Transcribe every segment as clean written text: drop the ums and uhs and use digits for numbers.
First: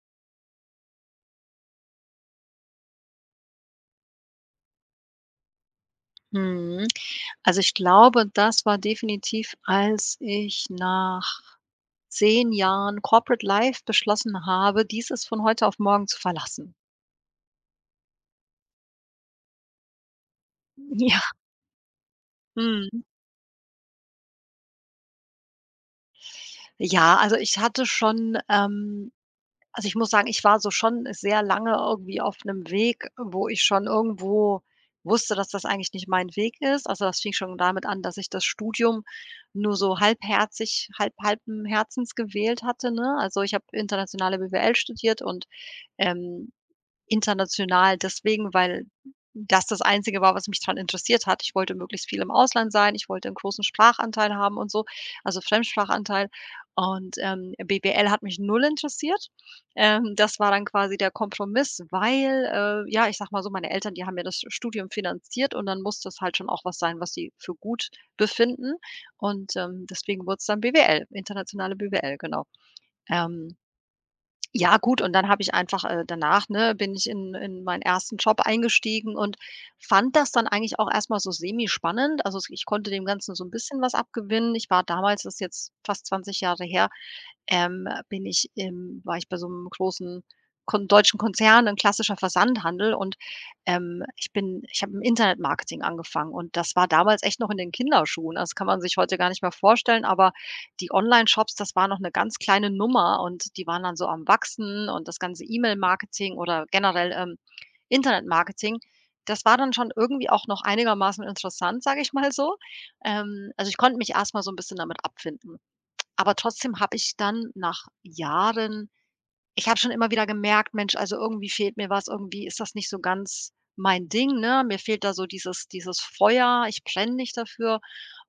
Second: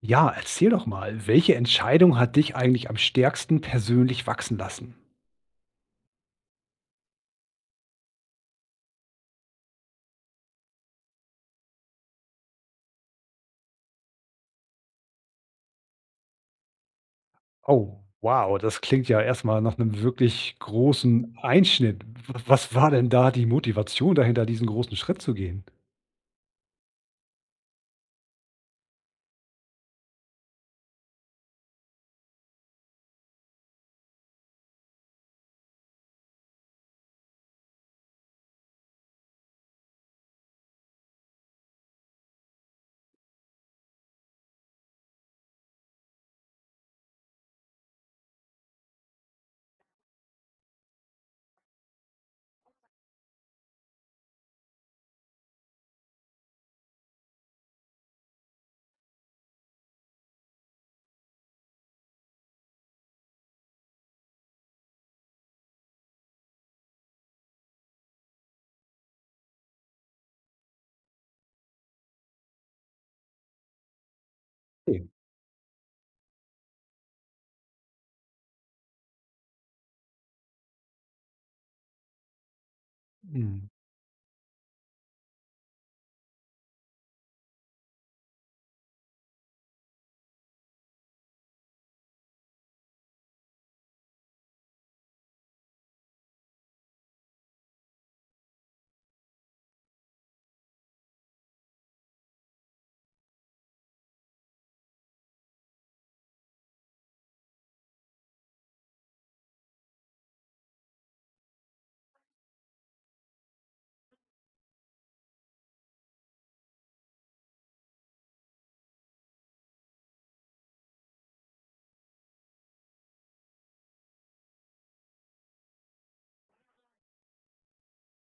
Ja, erzähl doch mal, welche Entscheidung hat dich eigentlich am stärksten persönlich wachsen lassen? Mhm. Also, ich glaube, das war definitiv, als ich nach 10 Jahren Corporate Life beschlossen habe, dieses von heute auf morgen zu verlassen. Oh, wow, das klingt ja erst mal nach einem wirklich Ja, großen Einschnitt. W was war mhm. denn da die Motivation dahinter, diesen großen Schritt zu gehen? Ja, also, ich hatte schon, also, ich muss sagen, ich war so schon sehr lange irgendwie auf einem Weg, wo ich schon irgendwo wusste, dass das eigentlich nicht mein Weg ist. Also, das fing schon damit an, dass ich das Studium nur so halbherzig halb halben Herzens gewählt hatte, ne? Also, ich habe internationale BWL studiert und, ähm, international deswegen, weil das Einzige war, was mich dran interessiert hat. Ich wollte möglichst viel im Ausland sein, ich wollte 'n großen Sprachanteil haben und so, also Fremdsprachanteil. Und, BWL hat mich null interessiert. Das war dann quasi der Kompromiss, weil, ja, ich sage mal so, meine Eltern, die haben mir das Studium finanziert und dann muss das halt schon auch was sein, was sie für gut befinden. Und, deswegen wurde es dann BWL, internationale BWL, genau. Ähm ja gut, Okay. und dann habe ich einfach, danach, ne, bin ich in meinen ersten Job eingestiegen und fand das dann eigentlich auch erstmal so semi-spannend. Also, es ich konnte dem Ganzen so ein Mhm. bisschen was abgewinnen. Ich war damals, das ist jetzt fast 20 Jahre her, bin ich im war ich bei so einem großen kon deutschen Konzern, ein klassischer Versandhandel und, ich habe im Internetmarketing angefangen und das war damals echt noch in den Kinderschuhen. Also, das kann man sich heute gar nicht mehr vorstellen, aber die Online-Shops, das war noch eine ganz kleine Nummer und die waren dann so am Wachsen und das ganze E-Mail-Marketing oder generell, Internetmarketing, das war dann schon irgendwie auch noch einigermaßen interessant, sage ich mal so. Also, ich konnte mich erstmal so ein bisschen damit abfinden. Aber trotzdem habe ich dann nach Jahren ich habe schon immer wieder gemerkt: „Mensch, also irgendwie fehlt mir was, irgendwie ist das nicht so ganz mein Ding, ne? Mir fehlt da so dieses Feuer, ich brenne nicht dafür.“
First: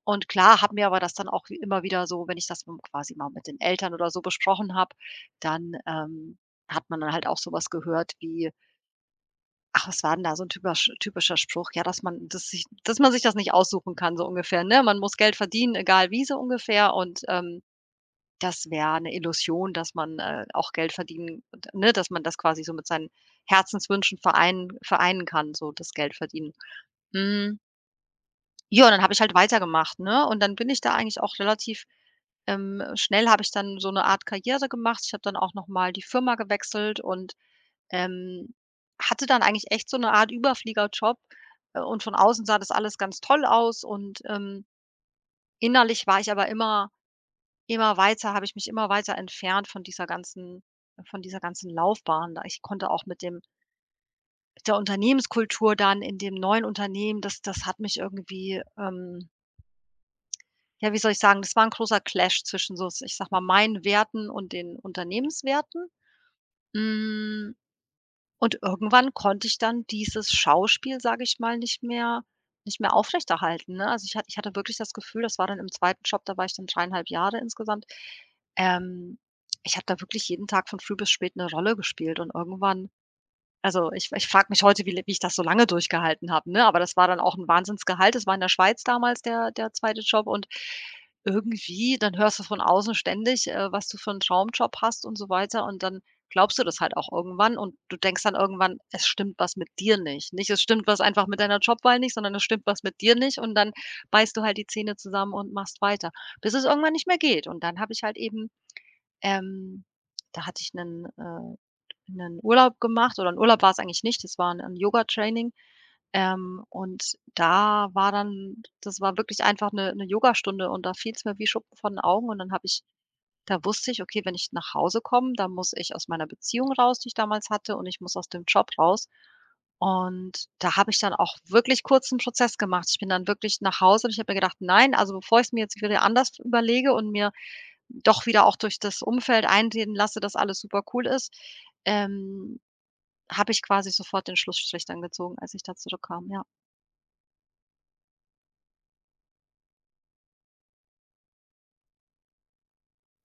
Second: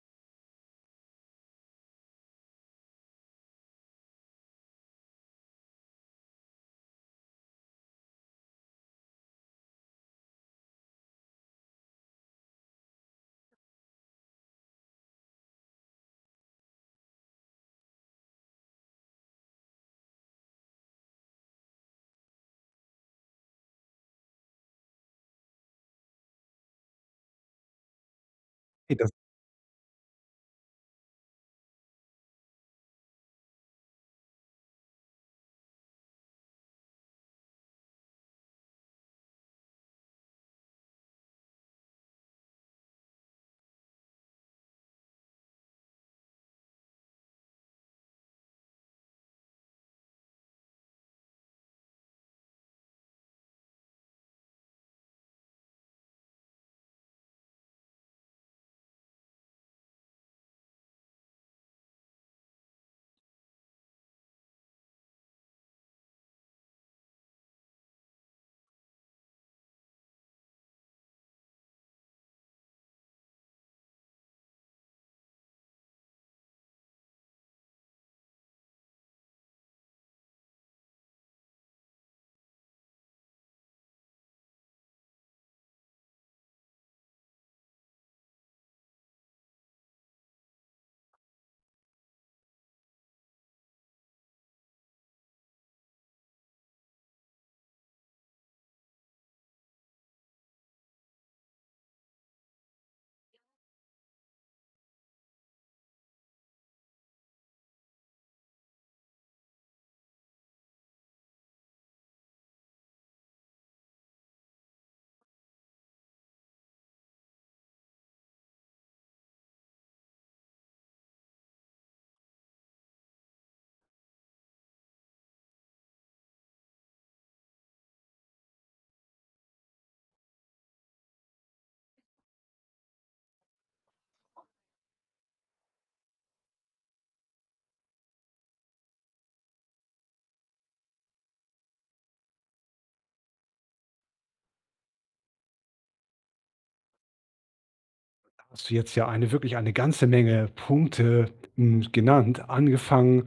Und klar, habe mir aber das dann auch wie immer wieder so, wenn ich das m quasi mal mit den Eltern oder so besprochen habe, dann, hat man dann halt auch sowas gehört wie, ach, was war denn da so ein typasch typischer Spruch? Ja, dass man sich das nicht aussuchen kann, so ungefähr, ne? Man muss Geld verdienen, egal wie, so ungefähr und, das wäre 'ne Illusion, dass man, auch Geld verdienen d ne, dass man das quasi so mit seinen Herzenswünschen vereinen kann, so das Geld verdienen. Hm, ja, und dann habe ich halt weitergemacht, ne? Und dann bin ich da eigentlich auch relativ schnell habe ich dann so 'ne Art Karriere gemacht. Ich habe dann auch noch mal die Firma gewechselt und, ähm, hatte dann eigentlich echt so 'ne Art Überfliegerjob, und von außen sah das alles ganz toll aus und, innerlich war ich aber immer weiter habe ich mich immer weiter entfernt von dieser ganzen Laufbahn da. Ich konnte auch mit dem mit der Unternehmenskultur dann in dem neuen Unternehmen, das hat mich irgendwie, ja, wie soll ich sagen, das war ein großer Clash zwischen so, ich sag mal, meinen Werten und den Unternehmenswerten. Hm. Und irgendwann konnte ich dann dieses Schauspiel, sage ich mal, nicht mehr aufrechterhalten, ne? Also, ich hatte wirklich das Gefühl, das war dann im zweiten Job, da war ich dann 3,5 Jahre insgesamt. Ähm, Ich habe da wirklich jeden Tag von früh bis spät eine Rolle gespielt und irgendwann also, ich frage mich heute, wie ich das so lange durchgehalten habe, ne? Aber das war dann auch ein Wahnsinnsgehalt. Das war in der Schweiz damals der 2. Job und irgendwie dann hörst du von außen ständig, was du für einen Traumjob hast und so weiter und dann glaubst du das halt auch irgendwann und du denkst dann irgendwann, es stimmt was mit dir nicht. Nicht, es stimmt was einfach mit deiner Jobwahl nicht, sondern es stimmt was mit dir nicht und dann beißt du halt die Zähne zusammen und machst weiter, bis es irgendwann nicht mehr geht und dann habe ich halt eben, ähm, da hatte ich einen 'nen Urlaub gemacht, oder 'n Urlaub war es eigentlich nicht, das war 'n Training. Und da war dann das war wirklich einfach 'ne Yogastunde und da fiel's mir wie Schuppen von 'n Augen und dann habe ich da wusste ich: „Okay, wenn ich nach Hause komme, dann muss ich aus meiner Beziehung raus, die ich damals hatte, und ich muss aus dem Job raus.“ Und da habe ich dann auch wirklich kurz 'n Prozess gemacht. Ich bin dann wirklich nach Hause und ich habe mir gedacht: „Nein, also bevor ich's mir jetzt wieder anders überlege und mir doch wieder auch durch das Umfeld einreden lasse, dass alles super cool ist, ähm, habe ich quasi sofort den Schlussstrich dann gezogen, als ich da zurückkam, ja.“ Hast du jetzt ja eine wirklich eine ganze Menge Punkte, genannt, angefangen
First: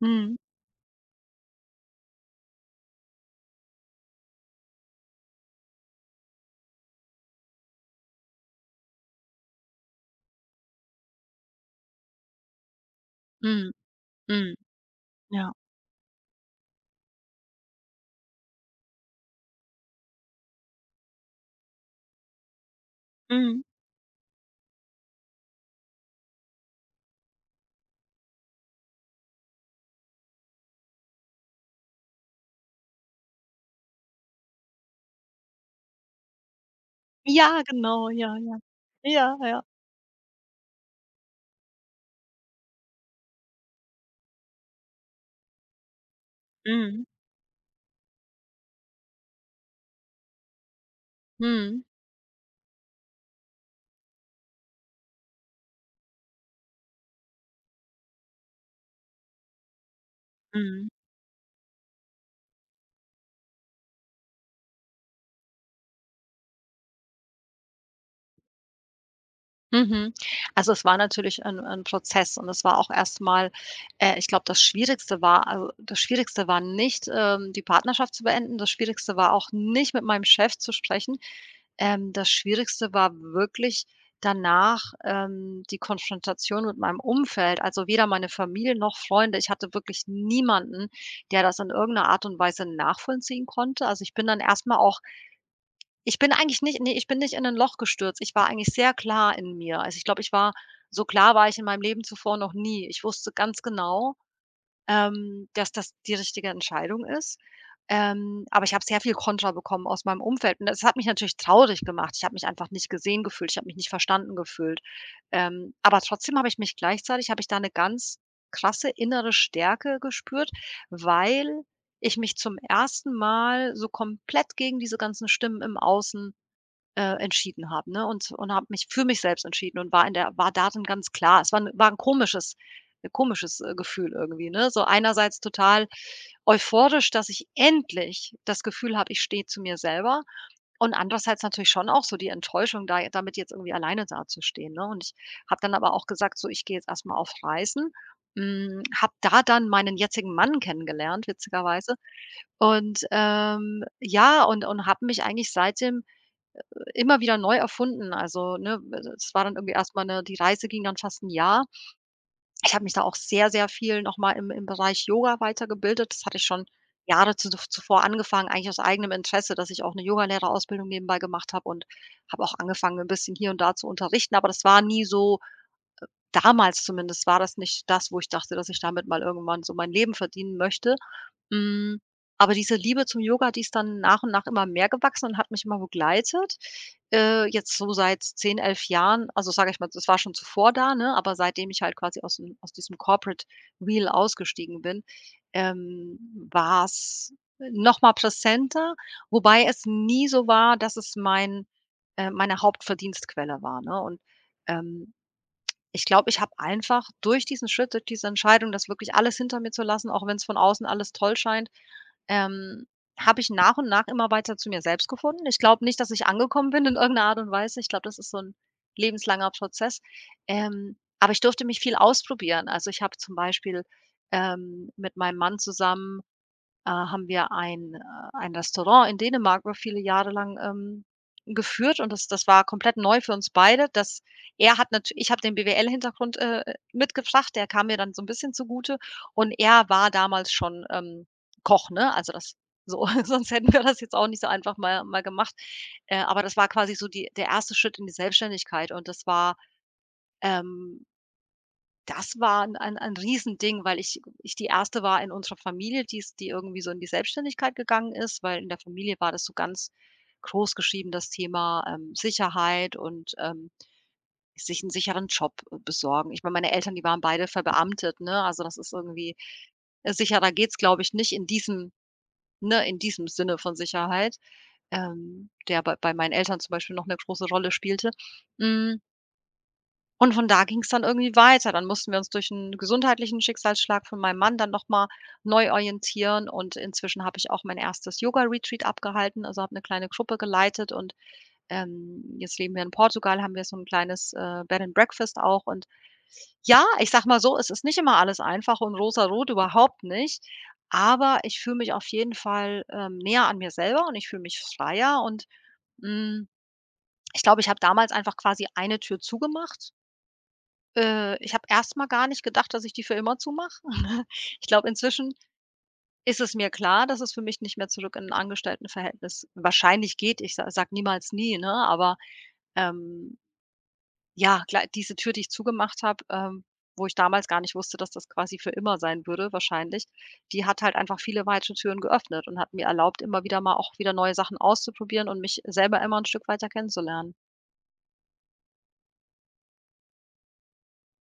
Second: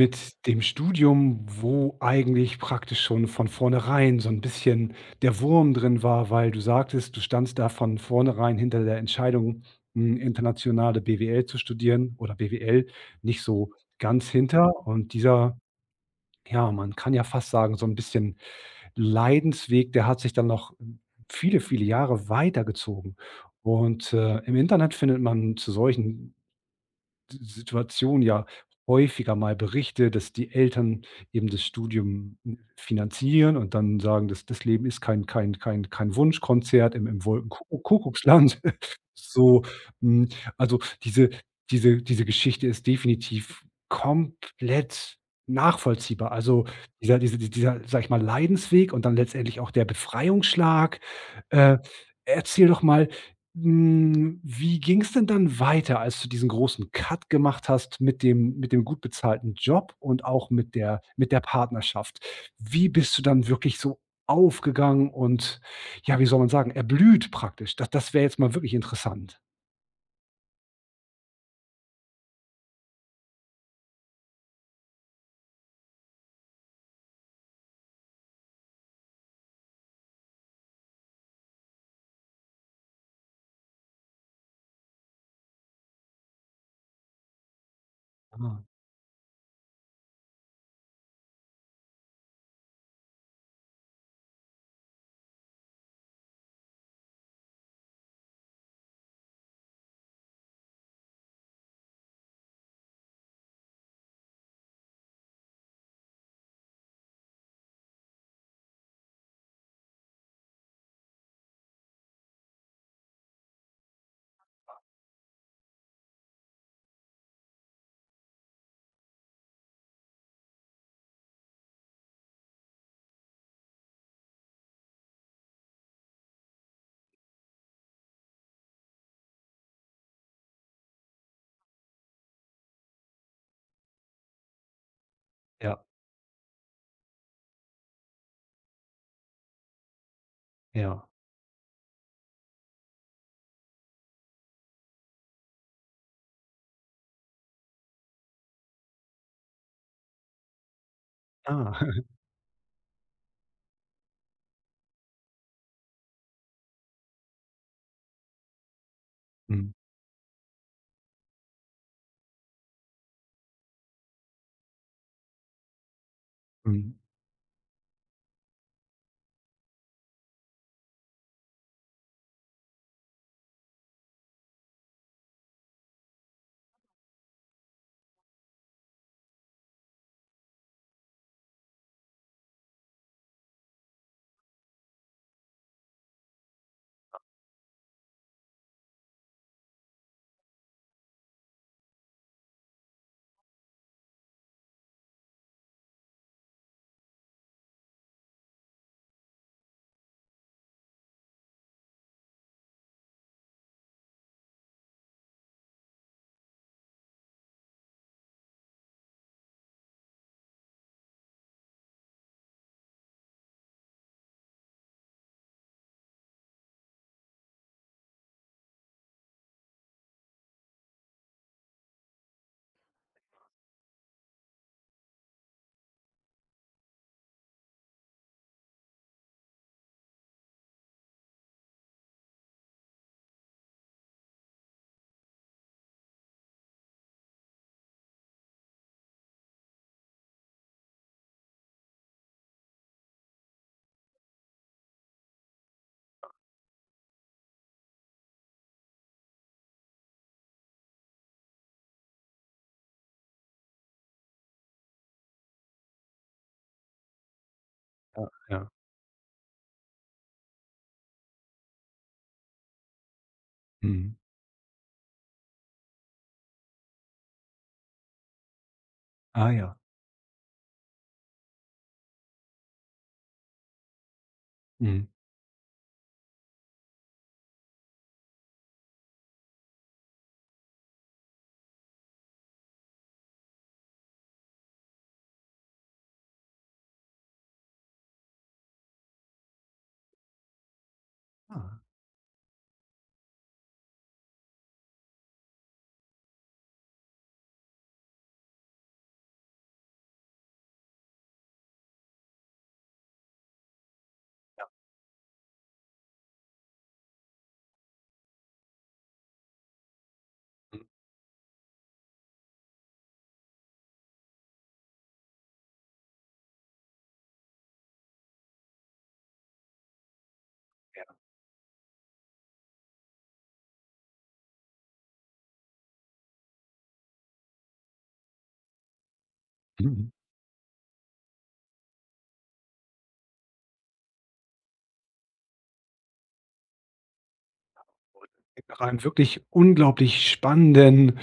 Mhm, dem Studium, wo eigentlich praktisch schon von vornherein so ein bisschen der Wurm drin war, weil du sagtest, du standst da von vornherein hinter der Entscheidung, internationale BWL zu studieren oder BWL nicht mhm, so ganz mhm, hinter, und ja, dieser, ja, man kann ja fast sagen, so ein bisschen Leidensweg, der hat sich dann noch viele, viele Jahre weitergezogen. mhm. Und im Internet findet man zu solchen Situation ja häufiger mal Berichte, dass die Eltern eben das Studium finanzieren und dann sagen, dass das Leben ist kein Wunschkonzert im Ja, genau, Wolkenkuckuck ja, ja. Ja, So, ja. hm, also diese Geschichte ist definitiv komplett nachvollziehbar. Also Mhm, dieser dieser, sag ich mal, Leidensweg und dann letztendlich auch der Befreiungsschlag. Äh, mhm, Erzähl doch mal, hm, wie ging es denn dann weiter, als du diesen großen Cut gemacht hast mit dem gut bezahlten Job und auch mit mhm. der Partnerschaft? Wie bist du dann wirklich so aufgegangen und, ja, wie soll man sagen, erblüht praktisch? Das wäre jetzt mal wirklich interessant. Mhm. Also, es war natürlich ein 'n Prozess und es war auch erstmal, ich glaube, das Schwierigste war also, das Schwierigste war nicht, die Partnerschaft zu beenden. Das Schwierigste war auch nicht, mit meinem Chef zu sprechen. Das Schwierigste war wirklich danach, die Konfrontation mit meinem Umfeld, also, weder meine Ah, Familie noch Freunde. Ich hatte wirklich niemanden, der das in irgendeiner Art und Weise nachvollziehen konnte. Also, ich bin dann erstmal auch ich bin eigentlich nicht ne, ich bin nicht in 'nen Loch gestürzt. Ich war eigentlich sehr klar in mir. Also, ich glaube, ich war so klar war ich in meinem Leben zuvor noch nie. Ich wusste ganz genau, dass das die richtige Entscheidung ist. Aber ich habe sehr viel Kontra bekommen aus meinem Umfeld und das hat mich natürlich traurig gemacht. Ich habe mich einfach nicht gesehen gefühlt. Ich habe mich nicht verstanden gefühlt. Aber trotzdem habe ich mich gleichzeitig habe ich da 'ne ganz krasse innere Stärke gespürt, weil ich mich zum ersten Mal so komplett gegen diese ganzen Stimmen im Außen, entschieden habe, ne? Und habe mich für mich selbst entschieden und war in der war darin ganz klar. Es war 'n komisches ein komisches, Gefühl irgendwie, ne? So einerseits ja, total euphorisch, dass ich endlich das Gefühl habe, ich stehe zu mir selber und ja. andererseits natürlich schon auch so die Enttäuschung, da damit jetzt irgendwie alleine dazustehen, ne? Und ich habe dann aber auch gesagt: „So, ich gehe jetzt erstmal auf Reisen.“ Hm, habe da dann meinen jetzigen Mann kennengelernt, Ah. witzigerweise. Und, ja, und habe mich eigentlich seitdem immer wieder neu erfunden. Also, ne, es war dann Mhm, irgendwie erst mal die Reise ging dann fast ein Jahr. Ich habe mich da auch sehr, sehr viel noch mal im Bereich Yoga weitergebildet. Das hatte ich schon mhm. Jahre zu zuvor angefangen, eigentlich aus eigenem Interesse, dass ich auch eine Yogalehrerausbildung nebenbei gemacht habe und habe auch angefangen, ein bisschen hier und da zu unterrichten. Aber das war nie so, damals zumindest war das nicht das, wo ich dachte, dass ich damit mal irgendwann so mein Leben verdienen möchte. Hm, aber diese Liebe zum Yoga, die ist dann nach und nach immer mehr gewachsen und hat mich immer begleitet. Jetzt so seit 10, 11 Jahren, also sage ich mal, das war schon zuvor da, ne, aber seitdem ich halt quasi aus diesem Corporate Wheel ausgestiegen bin, war's noch mal präsenter, wobei es nie so war, dass es meine Hauptverdienstquelle war, ne? Und, ähm, ich glaube, ich habe einfach durch diesen Schritt, durch diese Entscheidung, das wirklich alles hinter mir zu lassen, auch wenn es von außen alles toll scheint, ähm, habe ich nach und nach immer weiter zu mir selbst gefunden. Ich glaube nicht, dass ich angekommen bin in irgendeiner Art und Weise. Ich glaube, das ist so ein lebenslanger Prozess. Aber ich durfte mich viel ausprobieren. Also, ich habe zum Beispiel, mit meinem Mann zusammen, haben wir ein Restaurant in Dänemark über viele Jahre lang, geführt und das war komplett neu für uns beide. Das Er hat natürlich, ich habe den BWL-Hintergrund, mitgebracht, der kam mir dann so ein bisschen zugute und er war damals schon, Koch, ne? Also, das, so, sonst hätten wir das jetzt auch nicht so einfach mal gemacht. Aber das war quasi so die der erste Schritt in die Selbstständigkeit und ähm das war ein Riesending, weil ich die Erste war in unserer Familie, die irgendwie so in die Selbstständigkeit gegangen Ja, ist, weil in ja. der Familie war das so ganz groß geschrieben, das Thema, Sicherheit und, Mhm. sich einen sicheren Job besorgen. Ich meine, meine Eltern, die waren beide verbeamtet, ne? Also, das ist irgendwie Ah ja. Sicherer geht's, glaube ich, nicht in diesem, ne, in diesem Sinne von Sicherheit, Mhm. Der bei meinen Eltern zum Beispiel noch eine große Rolle spielte. Hm. Und von da ging's dann irgendwie weiter. Dann mussten wir uns durch 'n gesundheitlichen Schicksalsschlag von meinem Mann dann noch mal neu orientieren und inzwischen habe ich auch mein erstes Yoga-Retreat abgehalten, also habe 'ne kleine Gruppe geleitet und, Ah. Jetzt leben wir in Portugal, haben wir so 'n kleines, Bed and Breakfast auch und ja, ich sage mal so, es ist nicht immer alles einfach und rosarot, überhaupt nicht, aber ich fühle mich auf jeden Fall, näher an mir selber und ich fühle mich freier und, hm, ich glaube, ich habe damals einfach quasi eine Tür zugemacht, ich habe erst mal gar nicht gedacht, dass ich die für immer zumache. Ich glaube, inzwischen ist es mir klar, dass es für mich nicht mehr zurück in 'n Angestelltenverhältnis wahrscheinlich geht. Ich sa sage sag niemals nie, ne, aber, ähm, ja, klar, diese Tür, die ich zugemacht habe, wo ich damals gar nicht wusste, dass das quasi für immer sein würde wahrscheinlich, Mhm. die hat halt einfach viele weite Türen geöffnet und hat mir erlaubt, immer wieder mal auch wieder neue Sachen auszuprobieren und mich selber immer ein Stück weiter kennenzulernen. Nach einem wirklich unglaublich spannenden,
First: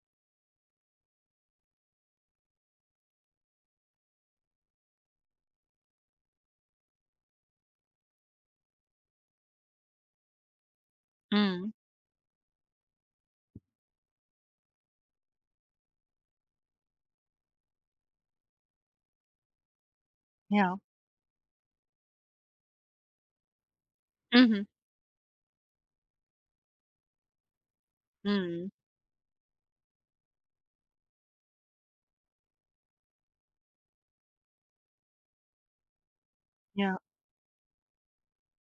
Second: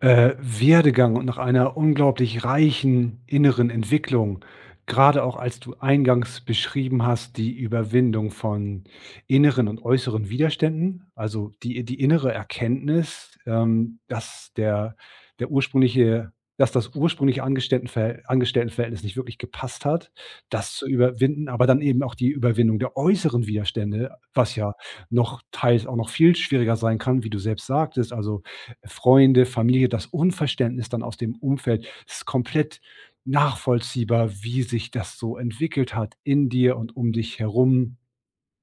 Werdegang und nach einer unglaublich reichen inneren Entwicklung, gerade auch als du eingangs beschrieben hast, die Überwindung von inneren und äußeren Widerständen, also Mhm. die innere Erkenntnis, dass der der ursprüngliche dass das ursprüngliche Angestelltenverhältnis nicht wirklich gepasst hat, das Ja. zu überwinden, aber dann eben auch die Überwindung der äußeren Widerstände, was Mhm. ja noch teils auch noch viel schwieriger sein kann, wie du selbst sagtest. Also, Mhm. Freunde, Familie, das Unverständnis dann aus dem Umfeld ist komplett nachvollziehbar, wie sich das so entwickelt hat in dir und Ja. um dich herum.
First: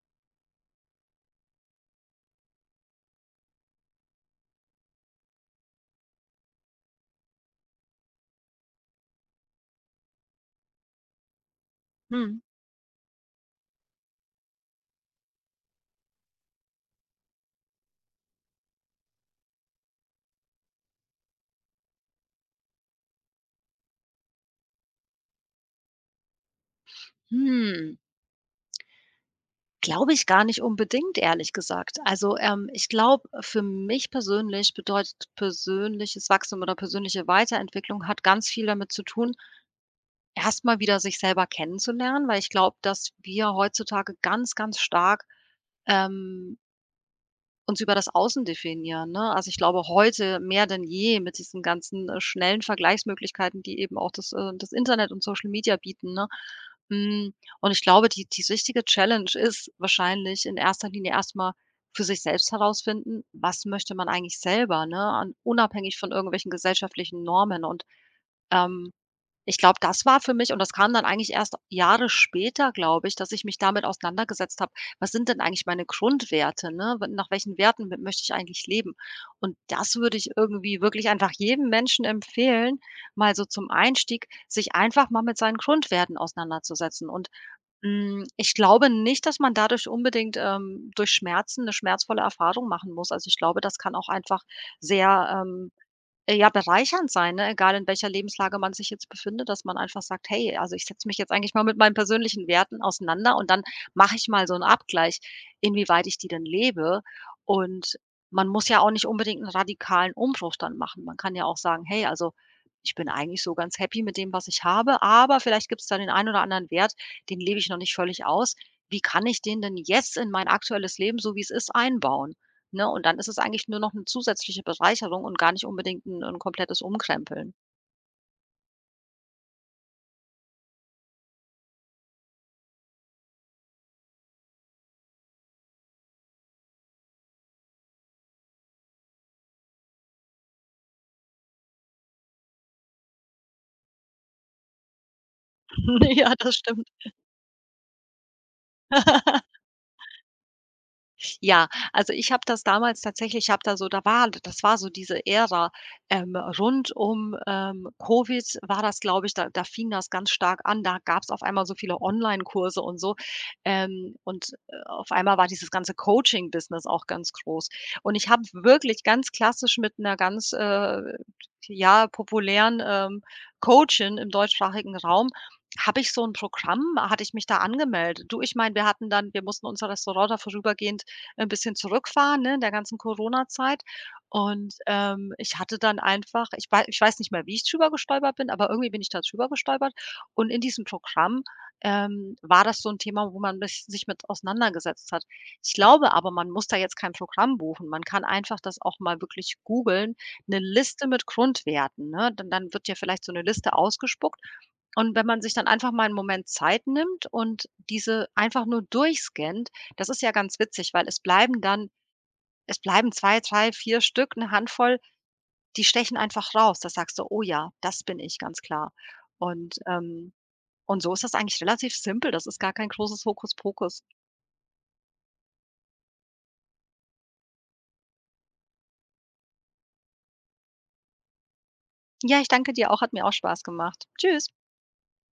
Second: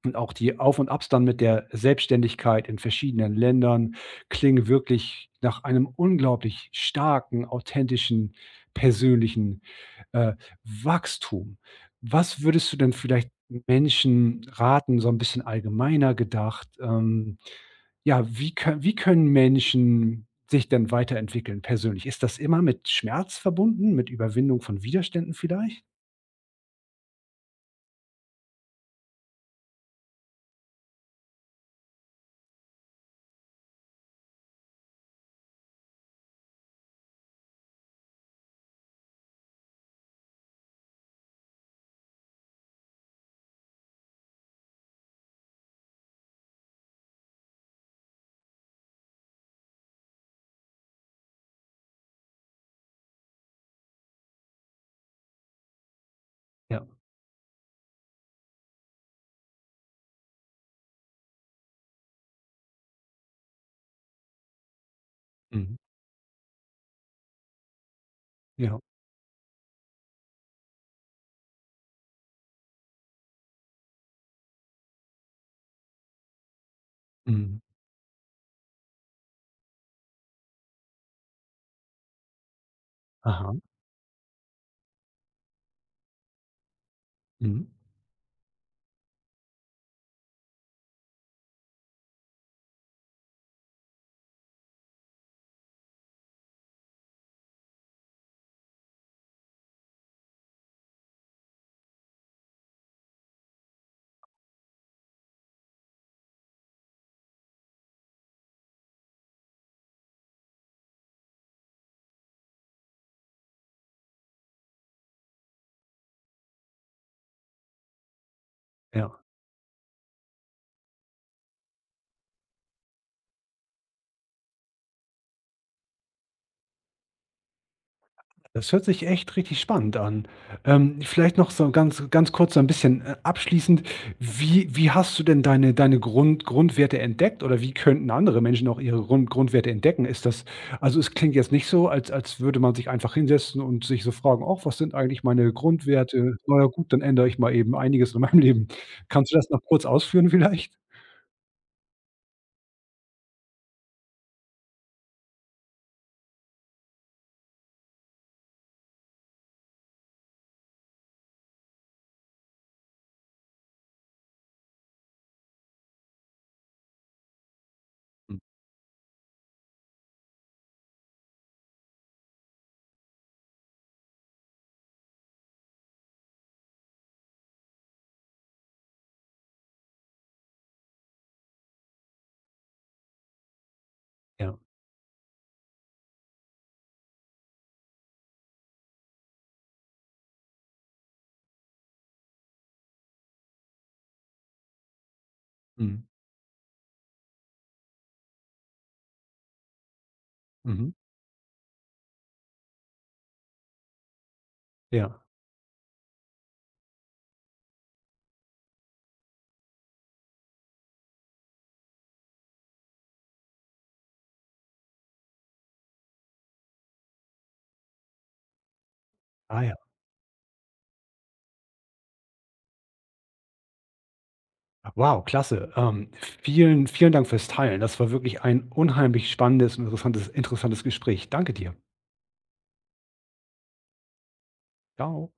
Und auch die Auf und Abs dann mit der Selbstständigkeit in verschiedenen Ländern klingen wirklich nach einem unglaublich starken, authentischen, persönlichen, äh, Wachstum. Mhm. Was würdest du denn vielleicht Menschen raten, so ein bisschen allgemeiner gedacht, ja, wie können Menschen sich denn weiterentwickeln persönlich? Ist das immer mit Schmerz verbunden, mit Überwindung von Widerständen vielleicht? Hm. Glaube ich gar nicht unbedingt, ehrlich gesagt. Also, ich glaube, für mich persönlich bedeutet persönliches Wachstum oder persönliche Weiterentwicklung hat ganz viel damit zu tun, erstmal wieder sich selber kennenzulernen, weil ich glaube, dass wir heutzutage ganz, ganz stark, ähm, uns über das Außen definieren, ne? Also, ich glaube, heute mehr denn je mit diesen ganzen, schnellen Vergleichsmöglichkeiten, die eben auch das Internet und Social Media bieten, ne? Ja. Hm, und ich glaube, die richtige Challenge ist wahrscheinlich in erster Linie erstmal für sich selbst herausfinden, was möchte man eigentlich selber, ne? Und Mhm. unabhängig von irgendwelchen gesellschaftlichen Normen und, Ja. ähm ich glaube, das war für mich und das kam dann eigentlich erst Jahre später, glaube ich, dass ich mich damit auseinandergesetzt habe: „Was sind denn eigentlich meine Grundwerte, ne? W Nach welchen Mhm. Werten m möchte ich eigentlich leben?“ Und das würde ich irgendwie wirklich einfach jedem Menschen empfehlen, mal so Aha. zum Einstieg, sich einfach mal mit seinen Grundwerten auseinanderzusetzen. Und, Mhm. hm, ich glaube nicht, dass man dadurch unbedingt, durch Schmerzen eine schmerzvolle Erfahrung machen muss. Also, ich glaube, das kann auch einfach sehr, ja, bereichernd sein, ne? Egal in welcher Lebenslage man sich jetzt befindet, dass man einfach sagt: „Hey, also, ich setze mich jetzt eigentlich mal mit meinen persönlichen Werten auseinander und dann mache ich mal so einen Abgleich, inwieweit ich die denn lebe.“ Und man muss ja auch nicht unbedingt einen radikalen Umbruch dann machen. Man kann ja auch sagen: „Hey, also, ich bin eigentlich so ganz happy mit dem, was ich habe, aber vielleicht gibt es da den einen oder anderen Wert, den lebe ich noch nicht völlig aus. Wie Ja. kann ich den denn jetzt in mein aktuelles Leben, so wie es ist, einbauen?“ Ne, und dann ist es eigentlich nur noch eine zusätzliche Bereicherung und gar nicht unbedingt 'n komplettes Umkrempeln. Das hört sich echt richtig spannend an. Vielleicht noch so ganz kurz so ein bisschen, abschließend. Wie hast du denn deine Grundwerte entdeckt, oder wie könnten andere Menschen auch ihre Grundwerte entdecken? Ist das, also, es klingt jetzt nicht so, als als würde man sich einfach hinsetzen und sich so fragen: „Auch was sind eigentlich meine Ja, Grundwerte? das Na ja stimmt. gut, dann ändere ich mal eben einiges in meinem Leben.“ Kannst du das noch kurz ausführen vielleicht? Ja, also ich habe da so da war das war so diese Ära, rund um, Covid war das, glaube ich, da fing das ganz stark an. Da gab's auf einmal so viele Online-Kurse und so, und, auf einmal war dieses ganze Coaching-Business auch ganz groß. Und ich habe wirklich ganz klassisch mit einer ganz, ja, populären, Coachin im deutschsprachigen Raum habe ich so ein Programm hatte ich mich da angemeldet. Du, ich meine, wir hatten dann wir mussten unser Restaurant da vorübergehend ein bisschen zurückfahren, ne, in der ganzen Corona-Zeit. Ja. Und, ich hatte dann einfach ich weiß nicht mehr, wie ich drüber gestolpert bin, aber irgendwie bin ich da drüber gestolpert. Und in diesem Programm, war das so ein Thema, wo man mich sich mit auseinandergesetzt hat. Ich Mhm. glaube aber, man muss da jetzt kein Programm buchen. Man kann einfach das auch mal wirklich googeln, eine Mhm. Liste mit Grundwerten, ne? Dann wird dir vielleicht so eine Liste ausgespuckt und Ja. wenn man sich dann einfach mal einen Moment Zeit nimmt und diese einfach nur durchscannt, das ist ja ganz witzig, weil es bleiben 2, 3, 4 Stück, eine Handvoll, die stechen einfach raus. Da sagst du: „Oh ja, das bin ich, ganz klar.“ Ah ja. Und, ähm und so ist das eigentlich relativ simpel. Das ist gar kein großes Hokuspokus. Wow, klasse. Vielen, vielen Dank fürs Teilen. Das war wirklich ein unheimlich spannendes und interessantes Gespräch. Danke dir. Ja, ich danke dir auch, hat mir auch Spaß gemacht. Tschüss. Ciao.